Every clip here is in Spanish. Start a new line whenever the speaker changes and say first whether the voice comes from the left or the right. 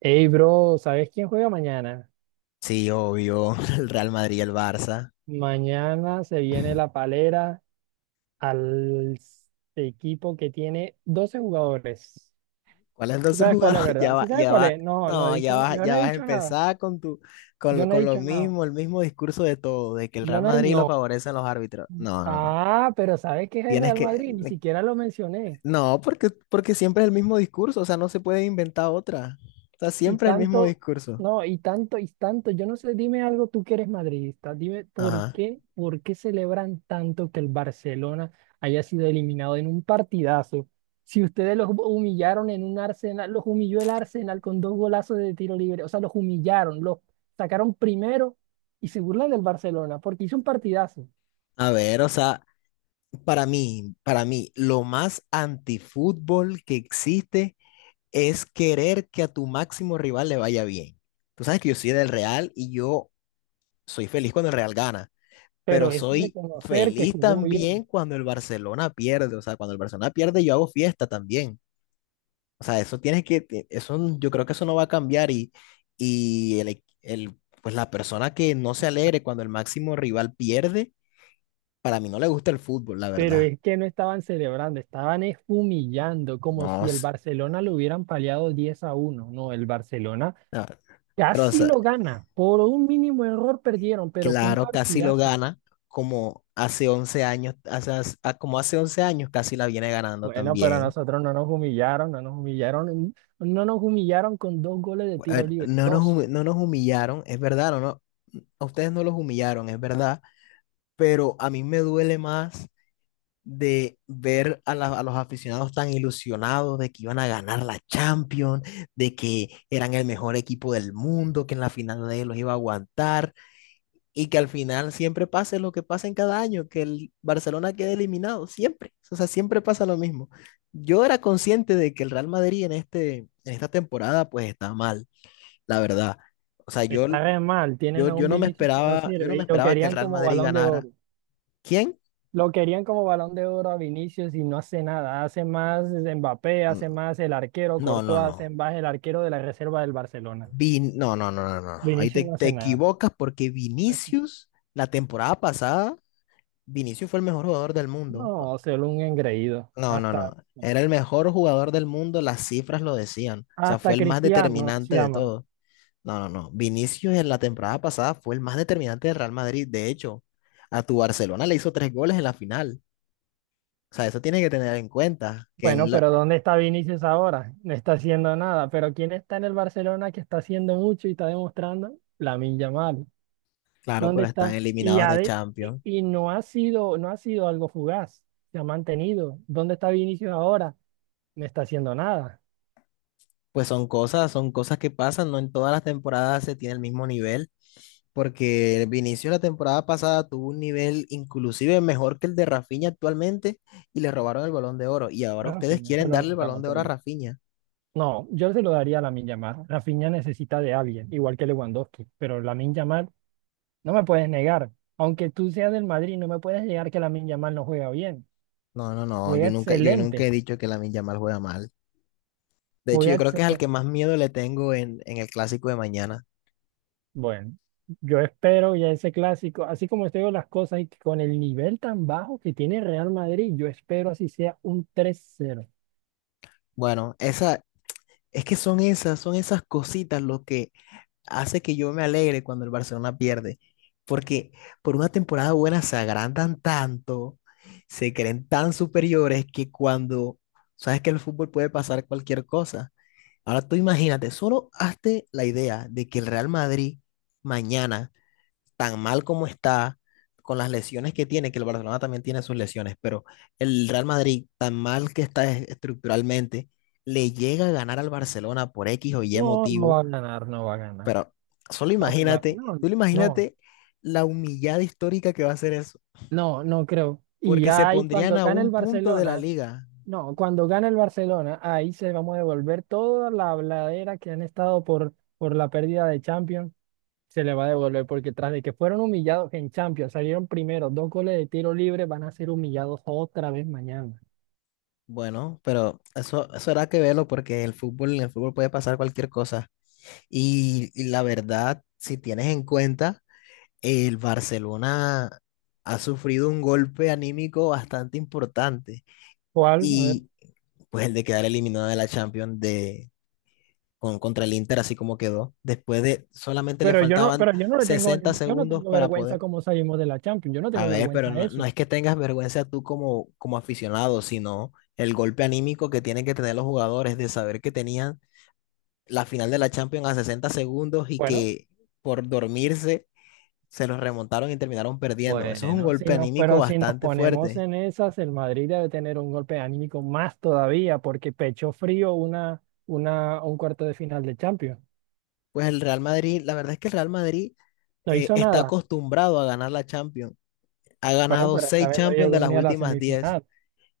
right: Hey, bro, ¿sabes quién juega mañana?
left: Sí, obvio, el Real Madrid y el Barça.
right: Mañana se viene la palera al equipo que tiene 12 jugadores.
left: ¿Cuál es
right: ¿Sí
left: entonces
right: sabes cuál es,
left: jugador?
right: verdad? ¿Sí sabes
left: Ya
right: cuál
left: va,
right: es? No, no he
left: no, ya
right: dicho,
left: vas,
right: yo no
left: ya
right: he
left: vas a
right: dicho nada.
left: empezar con,
right: Yo no he
left: con lo
right: dicho nada.
left: mismo, el mismo discurso de todo, de que el
right: Yo
left: Real
right: no,
left: Madrid lo
right: no.
left: favorecen los árbitros. No, no, no.
right: Ah, pero ¿sabes qué es el
left: Tienes
right: Real
left: que,
right: Madrid? Ni siquiera lo mencioné.
left: no, porque siempre es el mismo discurso, o sea, no se puede inventar otra. O sea,
right: Y
left: siempre es el mismo
right: tanto,
left: discurso.
right: no, y tanto, yo no sé, dime algo tú que eres madridista, dime por
left: Ajá.
right: qué, por qué celebran tanto que el Barcelona haya sido eliminado en un partidazo. Si ustedes los humillaron en un Arsenal, los humilló el Arsenal con dos golazos de tiro libre, o sea, los humillaron, los sacaron primero y se burlan del Barcelona porque hizo un partidazo,
left: A ver, o sea, para mí, lo más antifútbol que existe es querer que a tu máximo rival le vaya bien. Tú sabes que yo soy del Real y yo soy feliz cuando el Real gana,
right: pero
left: pero
right: es
left: soy
right: reconocer que
left: feliz
right: jugó
left: también
right: bien.
left: cuando el Barcelona pierde. O sea, cuando el Barcelona pierde, yo hago fiesta también. O sea, eso tienes que, eso, yo creo que eso no va a cambiar y, y el, pues la persona que no se alegre cuando el máximo rival pierde, para mí no le gusta el fútbol, la
right: Pero
left: verdad.
right: es que no estaban celebrando, estaban es humillando, como
left: No,
right: si el Barcelona lo hubieran paliado 10 a uno. No, el Barcelona
left: no, pero, o
right: casi
left: sea,
right: lo gana. Por un mínimo error perdieron, pero fue un
left: claro, casi lo
right: partidazo.
left: gana, como hace 11 años, como hace 11 años casi la viene ganando
right: Bueno, pero a
left: también.
right: nosotros no nos humillaron con dos goles de
left: A
right: tiro
left: ver,
right: libre. Dos.
left: no nos humillaron, es verdad, no, no, a ustedes no los humillaron, es verdad, pero a mí me duele más de ver a los aficionados tan ilusionados de que iban a ganar la Champions, de que eran el mejor equipo del mundo, que en la final nadie los iba a aguantar, y que al final siempre pase lo que pasa en cada año, que el Barcelona quede eliminado, siempre. O sea, siempre pasa lo mismo. Yo era consciente de que el Real Madrid en esta temporada pues está mal, la verdad. O sea, yo,
right: Está re mal,
left: yo,
right: tienen a un
left: yo no me
right: Vinicius que no
left: esperaba, yo no
right: sirve
left: me
right: y lo
left: esperaba que el
right: querían
left: Real
right: como
left: Madrid
right: balón de
left: ganara.
right: oro.
left: ¿Quién?
right: Lo querían como balón de oro a Vinicius y no hace nada. Hace más Mbappé, hace
left: Mm,
right: más el arquero
left: No, no,
right: Courtois, hace
left: no.
right: más el arquero de la reserva del Barcelona.
left: No, no, no, no, no, no. Ahí
right: Vinicius
left: te,
right: no
left: te
right: hace nada.
left: equivocas porque Vinicius, la temporada pasada, Vinicius fue el mejor jugador del mundo.
right: No, solo un engreído.
left: No, no, no.
right: Hasta,
left: Era el mejor jugador del mundo, las cifras lo decían. O sea, fue
right: hasta
left: el más
right: Cristiano se
left: determinante de
right: llama.
left: todo. No, no, no. Vinicius en la temporada pasada fue el más determinante del Real Madrid. De hecho, a tu Barcelona le hizo 3 goles en la final. O sea, eso tiene que tener en cuenta. Que un
right: Bueno,
left: la-
right: pero ¿dónde está Vinicius ahora? No está haciendo nada. Pero ¿quién está en el Barcelona que está haciendo mucho y está demostrando? Lamine Yamal.
left: Claro,
right: ¿Dónde
left: pero están
right: está? Y,
left: eliminados
right: ha
left: de
right: de- y,
left: Champions.
right: y no ha sido algo fugaz. Se ha mantenido. ¿Dónde está Vinicius ahora? No está haciendo nada.
left: Pues son cosas que pasan. No en todas las temporadas se tiene el mismo nivel. Porque Vinicius la temporada pasada tuvo un nivel inclusive mejor que el de Rafinha actualmente y le robaron el Balón de Oro. Y ahora ustedes
right: Rafinha
left: quieren
right: solo
left: darle el
right: necesitaba
left: Balón de Oro a
right: apoyo.
left: Rafinha.
right: No, yo se lo daría a Lamine Yamal. Rafinha necesita de alguien, igual que Lewandowski, pero Lamine Yamal no me puedes negar. Aunque tú seas del Madrid, no me puedes negar que Lamine Yamal no juega bien.
left: No, no, no,
right: Juega
left: yo nunca he
right: excelente,
left: dicho que Lamine Yamal juega mal. De hecho,
right: juega
left: yo creo que es al
right: excelente.
left: que más miedo le tengo en, el clásico de mañana.
right: Bueno, yo espero ya ese clásico, así como estoy viendo las cosas y que con el nivel tan bajo que tiene Real Madrid, yo espero así sea un tres cero.
left: Bueno, es que son esas cositas lo que hace que yo me alegre cuando el Barcelona pierde, porque por una temporada buena se agrandan tanto, se creen tan superiores que cuando sabes que el fútbol puede pasar cualquier cosa. Ahora tú imagínate, solo hazte la idea de que el Real Madrid mañana, tan mal como está, con las lesiones que tiene, que el Barcelona también tiene sus lesiones, pero el Real Madrid, tan mal que está estructuralmente, le llega a ganar al Barcelona por X o Y
right: No, no va
left: motivo.
right: a ganar, no va a ganar.
left: Pero
right: Está muy mal. No, no,
left: solo
right: no.
left: imagínate la humillada histórica que va a ser eso,
right: No, no creo. Y
left: porque se
right: ya ahí
left: pondrían
right: cuando
left: a
right: gane
left: un
right: el
left: punto de la
right: Barcelona,
left: liga.
right: no, cuando gane el Barcelona, ahí se vamos a devolver toda la habladera que han estado por, la pérdida de Champions, se le va a devolver porque tras de que fueron humillados en Champions, salieron primero dos goles de tiro libre, van a ser humillados otra vez mañana.
left: Bueno, pero eso era que verlo porque el fútbol, en el fútbol puede pasar cualquier cosa. Y la verdad, si tienes en cuenta, el Barcelona ha sufrido un golpe anímico bastante importante.
right: ¿Cuál? A ver.
left: Y pues el de quedar eliminado de la Champions contra el Inter, así como quedó. Después de solamente le faltaban
right: Pero yo no le tengo,
left: 60
right: yo no
left: segundos
right: tengo
left: para
right: vergüenza
left: poder.
right: como salimos de la Champions, yo no
left: A
right: tengo
left: ver, pero
right: vergüenza de
left: no, no
right: eso.
left: es que tengas vergüenza tú como aficionado, sino el golpe anímico que tienen que tener los jugadores de saber que tenían la final de la Champions a 60 segundos y
right: Bueno.
left: que por dormirse se los remontaron y terminaron perdiendo. Eso es un
right: Bueno, si
left: golpe
right: nos,
left: anímico
right: pero si nos
left: bastante
right: ponemos
left: fuerte.
right: en esas, el Madrid debe tener un golpe anímico más todavía, porque pechó frío un cuarto de final de Champions.
left: Pues el Real Madrid, la verdad es que el Real Madrid
right: No hizo
left: está
right: nada.
left: acostumbrado a ganar la Champions. Ha
right: pero
left: ganado
right: pero esta
left: seis
right: vez no
left: Champions
right: llegó
left: de las
right: ni a la
left: últimas 10.
right: semifinal.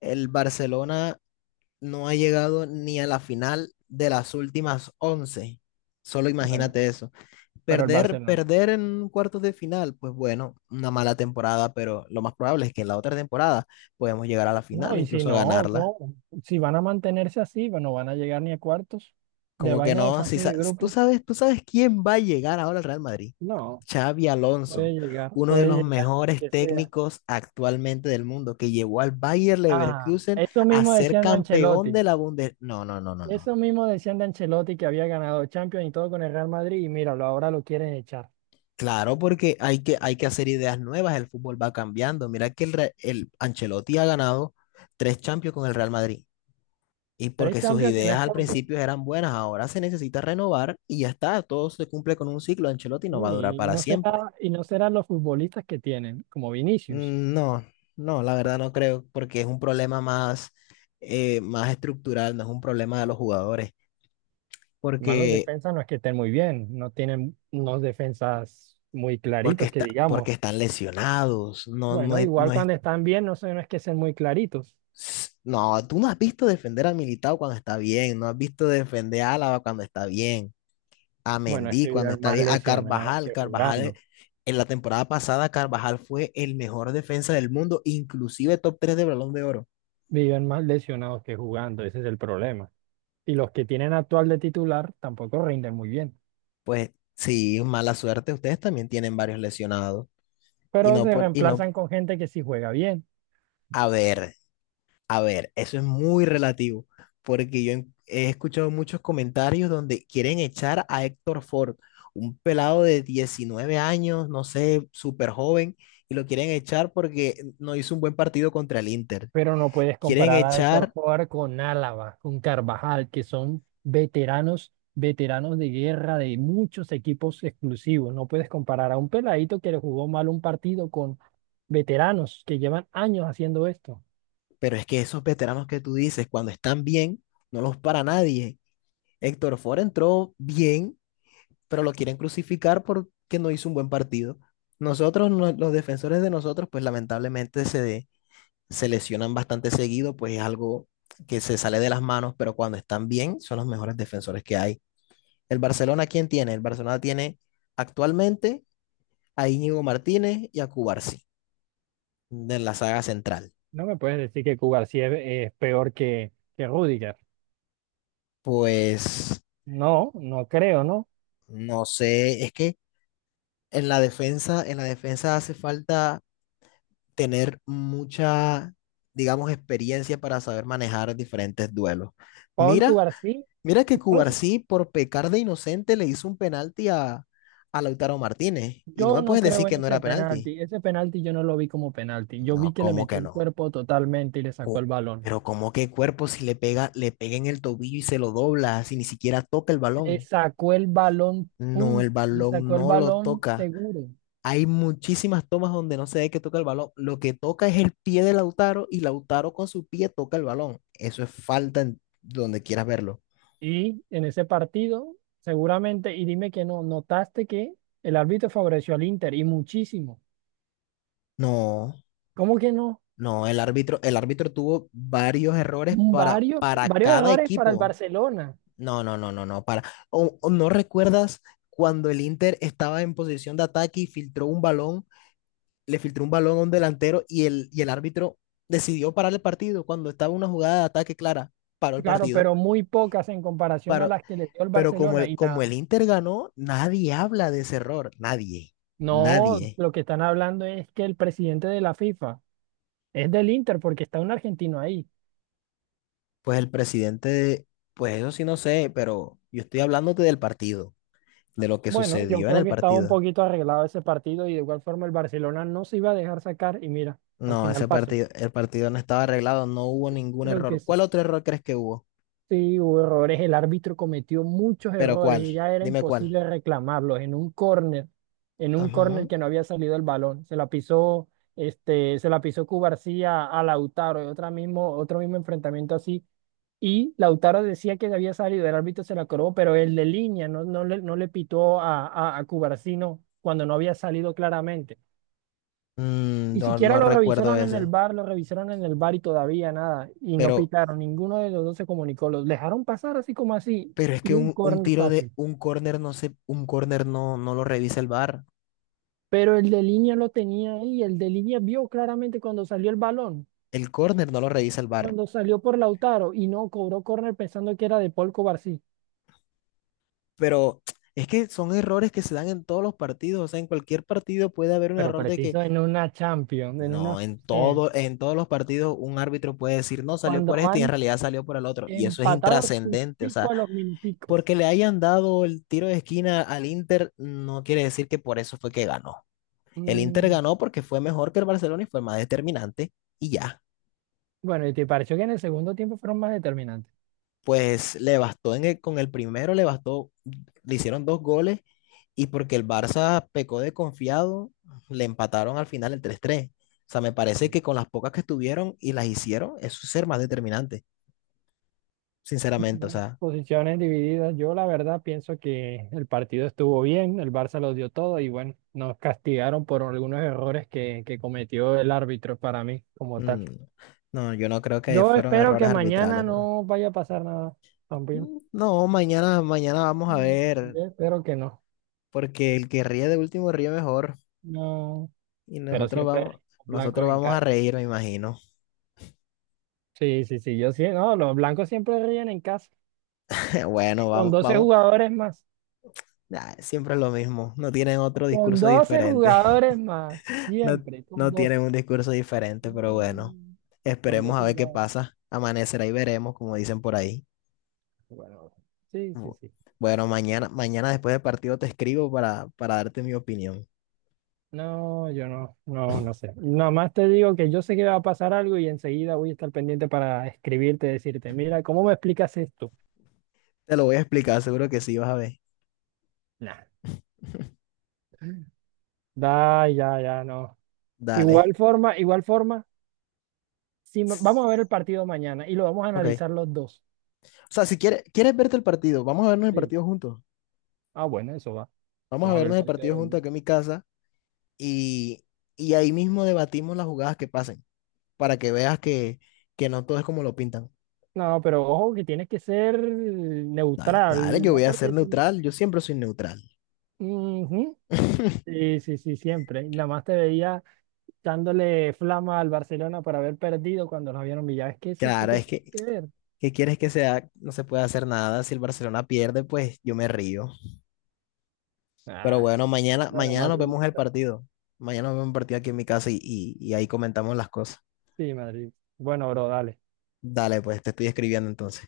left: El Barcelona no ha llegado ni a la final de las últimas 11. Solo
right: Bueno,
left: imagínate eso.
right: pero el
left: Perder,
right: Barcelona.
left: perder en cuartos de final, pues bueno, una mala temporada, pero lo más probable es que en la otra temporada podemos llegar a la
right: No,
left: final,
right: y si
left: incluso
right: no,
left: ganarla.
right: ¿cómo? Si van a mantenerse así, bueno, van a llegar ni a cuartos de
left: Como que
right: vaina de
left: no, si
right: fase de
left: sa- tú
right: grupos.
left: sabes, tú sabes quién va a llegar ahora al Real Madrid.
right: No,
left: Xavi Alonso, uno de los
right: puede llegar,
left: mejores
right: que sea.
left: técnicos actualmente del mundo, que llevó al Bayer
right: Ah,
left: Leverkusen
right: eso
left: a
right: mismo
left: ser
right: decían de
left: campeón de
right: Ancelotti.
left: la bundes. No, no, no, no, no.
right: Eso mismo decían de Ancelotti que había ganado Champions y todo con el Real Madrid y míralo, ahora lo quieren echar.
left: Claro, porque hay que hacer ideas nuevas, el fútbol va cambiando. Mira que el Ancelotti ha ganado 3 Champions con el Real Madrid. Y
right: Tres
left: porque sus
right: Champions que no
left: ideas
right: es
left: al
right: poco.
left: principio eran buenas, ahora se necesita renovar y ya está, todo se cumple con un ciclo. Ancelotti no va a durar
right: Y
left: para
right: no
left: siempre.
right: será, y no serán los futbolistas que tienen, como Vinicius.
left: No, no, la verdad no creo, porque es un problema más, más estructural, no es un problema de los jugadores,
right: Además, los
left: porque,
right: defensas no es que estén muy bien, no tienen unos defensas muy
left: porque,
right: claritos que
left: está, porque
right: digamos.
left: están lesionados, no, no
right: Bueno,
left: es,
right: igual
left: no es
right: cuando están bien, no sé, no es que sean muy claritos.
left: No, tú no has visto defender a Militao cuando está bien, no has visto defender a Álava cuando está bien, a
right: Bueno, es
left: Mendy
right: que
left: cuando
right: viven
left: está
right: más
left: bien, a
right: lesionados
left: Carvajal.
right: que
left: Carvajal,
right: jugando.
left: en la temporada pasada, Carvajal fue el mejor defensa del mundo, inclusive top 3 de Balón de Oro.
right: Viven más lesionados que jugando, ese es el problema. Y los que tienen actual de titular tampoco rinden muy bien.
left: Pues sí, mala suerte, ustedes también tienen varios lesionados. Y
right: Pero
left: no
right: se
left: por, y no,
right: reemplazan con gente que sí juega bien.
left: a ver. A ver, eso es muy relativo, porque yo he escuchado muchos comentarios donde quieren echar a Héctor Ford, un pelado de 19 años, no sé, súper joven, y lo quieren echar porque no hizo un buen partido contra el Inter.
right: Pero no puedes
left: Quieren
right: comparar a Héctor
left: echar,
right: Jugar con Álava, con Carvajal, que son veteranos, veteranos de guerra de muchos equipos exclusivos. No puedes comparar a un peladito que le jugó mal un partido con veteranos que llevan años haciendo esto.
left: pero es que esos veteranos que tú dices, cuando están bien, no los para nadie. Héctor Ford entró bien, pero lo quieren crucificar porque no hizo un buen partido. Nosotros, los defensores de nosotros, pues lamentablemente se lesionan bastante seguido, pues es algo que se sale de las manos, pero cuando están bien son los mejores defensores que hay. ¿El Barcelona quién tiene? El Barcelona tiene actualmente a Íñigo Martínez y a Cubarsi de la saga central.
right: No me puedes decir que Cubarsí es peor que Rüdiger.
left: Pues
right: No, no creo, ¿no?
left: no sé, es que en la defensa, hace falta tener mucha, digamos, experiencia para saber manejar diferentes duelos.
right: Paul
left: Mira
right: Cubarsí,
left: Mira que
right: no.
left: Cubarsí, por pecar de inocente, le hizo un penalti a Lautaro Martínez. Y no me
right: Yo no
left: puedes decir
right: creo
left: que
right: en
left: no
right: ese
left: era penalti.
right: penalti. Ese penalti yo no lo vi como penalti. Yo
left: No,
right: vi que le
left: ¿cómo
right: metió
left: que
right: el
left: no?
right: cuerpo totalmente y le sacó
left: Cu-
right: el balón.
left: Pero ¿cómo que cuerpo si le pega en el tobillo y se lo dobla, si ni siquiera toca el
right: Le
left: balón?
right: sacó el balón,
left: No, el
right: y
left: balón
right: sacó el
left: no lo
right: balón
left: toca.
right: seguro.
left: Hay muchísimas tomas donde no se ve que toca el balón. Lo que toca es el pie de Lautaro y Lautaro con su pie toca el balón. Eso es falta en donde quieras verlo.
right: Y en ese partido, seguramente, y dime que no, notaste que el árbitro favoreció al Inter y muchísimo.
left: No.
right: ¿Cómo que no?
left: No, el árbitro tuvo varios errores para,
right: Varios,
left: para
right: varios
left: cada
right: errores para el
left: equipo.
right: Barcelona.
left: No, no, no, no, no. O ¿no recuerdas cuando el Inter estaba en posición de ataque y le filtró un balón a un delantero y y el árbitro decidió parar el partido cuando estaba una jugada de ataque clara? Paró el
right: Claro,
left: partido.
right: pero muy pocas en comparación a
left: Paró,
right: las que le dio el
left: pero como
right: Barcelona
left: el,
right: y
left: como el
right: nada.
left: Inter ganó, nadie habla de ese error. Nadie.
right: No,
left: Nadie.
right: lo que están hablando es que el presidente de la FIFA es del Inter porque está un argentino ahí.
left: Pues el presidente, pues eso sí no sé, pero yo estoy hablándote del partido, de lo que
right: Bueno, yo
left: sucedió en
right: creo
left: el
right: que estaba un
left: partido.
right: poquito arreglado ese partido y de igual forma el Barcelona no se iba a dejar sacar y mira, al
left: No,
right: final
left: ese
right: pasó.
left: partido, el partido no estaba arreglado, no hubo ningún
right: Creo que
left: error.
right: sí.
left: ¿Cuál otro error crees que hubo?
right: Sí, hubo errores, el árbitro cometió muchos
left: ¿Pero
right: errores
left: cuál?
right: y ya era
left: Dime cuál.
right: imposible reclamarlos en un córner
left: Ujú.
right: que no había salido el balón. Se la pisó Cubarsía a Lautaro y otra mismo, otro mismo enfrentamiento así. Y Lautaro decía que había salido, el árbitro se la cobró, pero el de línea no, no le pitó a, Cubarsino cuando no había salido claramente. Y
left: No,
right: siquiera
left: no
right: lo
left: recuerdo
right: revisaron en el
left: ese.
right: bar, lo revisaron en el bar y todavía nada. Y no
left: Pero,
right: pitaron, ninguno de los dos se comunicó. Los dejaron pasar así como así.
left: pero es
right: Y
left: que
right: un
left: un
right: córner
left: tiro de
right: fácil.
left: un córner no se, un córner no lo revisa el VAR.
right: Pero el de línea lo tenía ahí. El de línea vio claramente cuando salió el balón,
left: El córner no lo revisa el VAR.
right: cuando salió por Lautaro y no cobró córner pensando que era de Paul Cubarsí.
left: Pero es que son errores que se dan en todos los partidos. O sea, en cualquier partido puede haber un
right: Pero
left: error de que.
right: preciso en una Champions,
left: No, en
right: eh,
left: todo, en todos los partidos un árbitro puede decir, no, salió
right: cuando
left: por este y en
right: van
left: realidad salió por el otro. Y eso es
right: empatados
left: intrascendente. O sea,
right: justico a los minuticos.
left: porque le hayan dado el tiro de esquina al Inter no quiere decir que por eso fue que ganó. El Inter
right: Mm,
left: ganó porque fue mejor que el Barcelona y fue más determinante y ya.
right: Bueno, ¿y te pareció que en el segundo tiempo fueron más determinantes?
left: Pues le bastó con el primero, le bastó, le hicieron 2 goles y porque el Barça pecó de confiado, le empataron al final el 3-3. O sea, me parece que con las pocas que tuvieron y las hicieron, eso es ser más determinante. Sinceramente, o
right: No,
left: sea,
right: posiciones divididas. Yo la verdad pienso que el partido estuvo bien, el Barça lo dio todo y bueno, nos castigaron por algunos errores que cometió el árbitro para mí como tal.
left: mm, no, yo no creo que
right: Yo
left: fueron
right: espero que
left: errores
right: mañana
left: arbitrales, pero
right: no vaya a pasar nada también.
left: no, mañana vamos a ver,
right: Yo espero que no.
left: porque el que ríe de último ríe mejor
right: No,
left: y
right: pero
left: nosotros vamos,
right: siempre blancos
left: nosotros
right: en
left: vamos a
right: casa.
left: reír, me imagino.
right: Sí, sí, sí, yo sí, no, los blancos siempre ríen en casa. Y
left: Bueno,
right: con
left: vamos,
right: 12
left: vamos,
right: jugadores más.
left: ah, siempre es lo mismo, no tienen otro
right: Con
left: discurso
right: 12
left: diferente,
right: jugadores más.
left: no,
right: Siempre,
left: no tienen un discurso diferente, pero bueno,
right: Mm, Con
left: esperemos a
right: 12
left: ver qué
right: jugadores.
left: pasa, amanecerá y veremos, como dicen por ahí.
right: Bueno, sí, sí,
left: Bu-
right: sí.
left: Bueno, mañana después del partido te escribo para darte mi opinión.
right: No, yo no, no, no sé. Nada más te digo que yo sé que va a pasar algo y enseguida voy a estar pendiente para escribirte, decirte, mira, ¿cómo me explicas esto?
left: Te lo voy a explicar, seguro que sí, vas a ver.
right: Nah. Da, ya, ya, no.
left: Dale.
right: Igual forma, si ma- vamos a ver el partido mañana y lo vamos a
left: Ok. O
right: analizar los dos.
left: sea, si quieres verte el partido, vamos a vernos el
right: Sí.
left: partido juntos.
right: Ah, bueno, eso va.
left: Vamos a
right: Vamos a ver el
left: vernos el
right: partido.
left: partido juntos aquí en mi casa y, y ahí mismo debatimos las jugadas que pasen para que veas que, no todo es como lo pintan.
right: No, pero ojo que tienes que ser
left: Dale, dale,
right: neutral,
left: yo
right: ¿no?
left: voy a ser
right: Porque
left: neutral, yo siempre soy neutral.
right: ujú. Sí, sí, sí, siempre. Nada más te veía dándole flama al Barcelona por haber perdido cuando nos vieron Villar. Es que eso sí
left: Claro,
right: que
left: es
right: tiene
left: que,
right: que ver.
left: ¿qué quieres que sea? No se puede hacer nada. Si el Barcelona pierde, pues yo me río. Pero
right: Ah,
left: bueno, mañana,
right: bueno,
left: mañana nos vemos el
right: madridista.
left: partido. Mañana, nos vemos el partido aquí en mi casa y, y ahí comentamos las cosas.
right: Sí, Madrid. Bueno, bro, dale.
left: Dale, pues te estoy escribiendo entonces.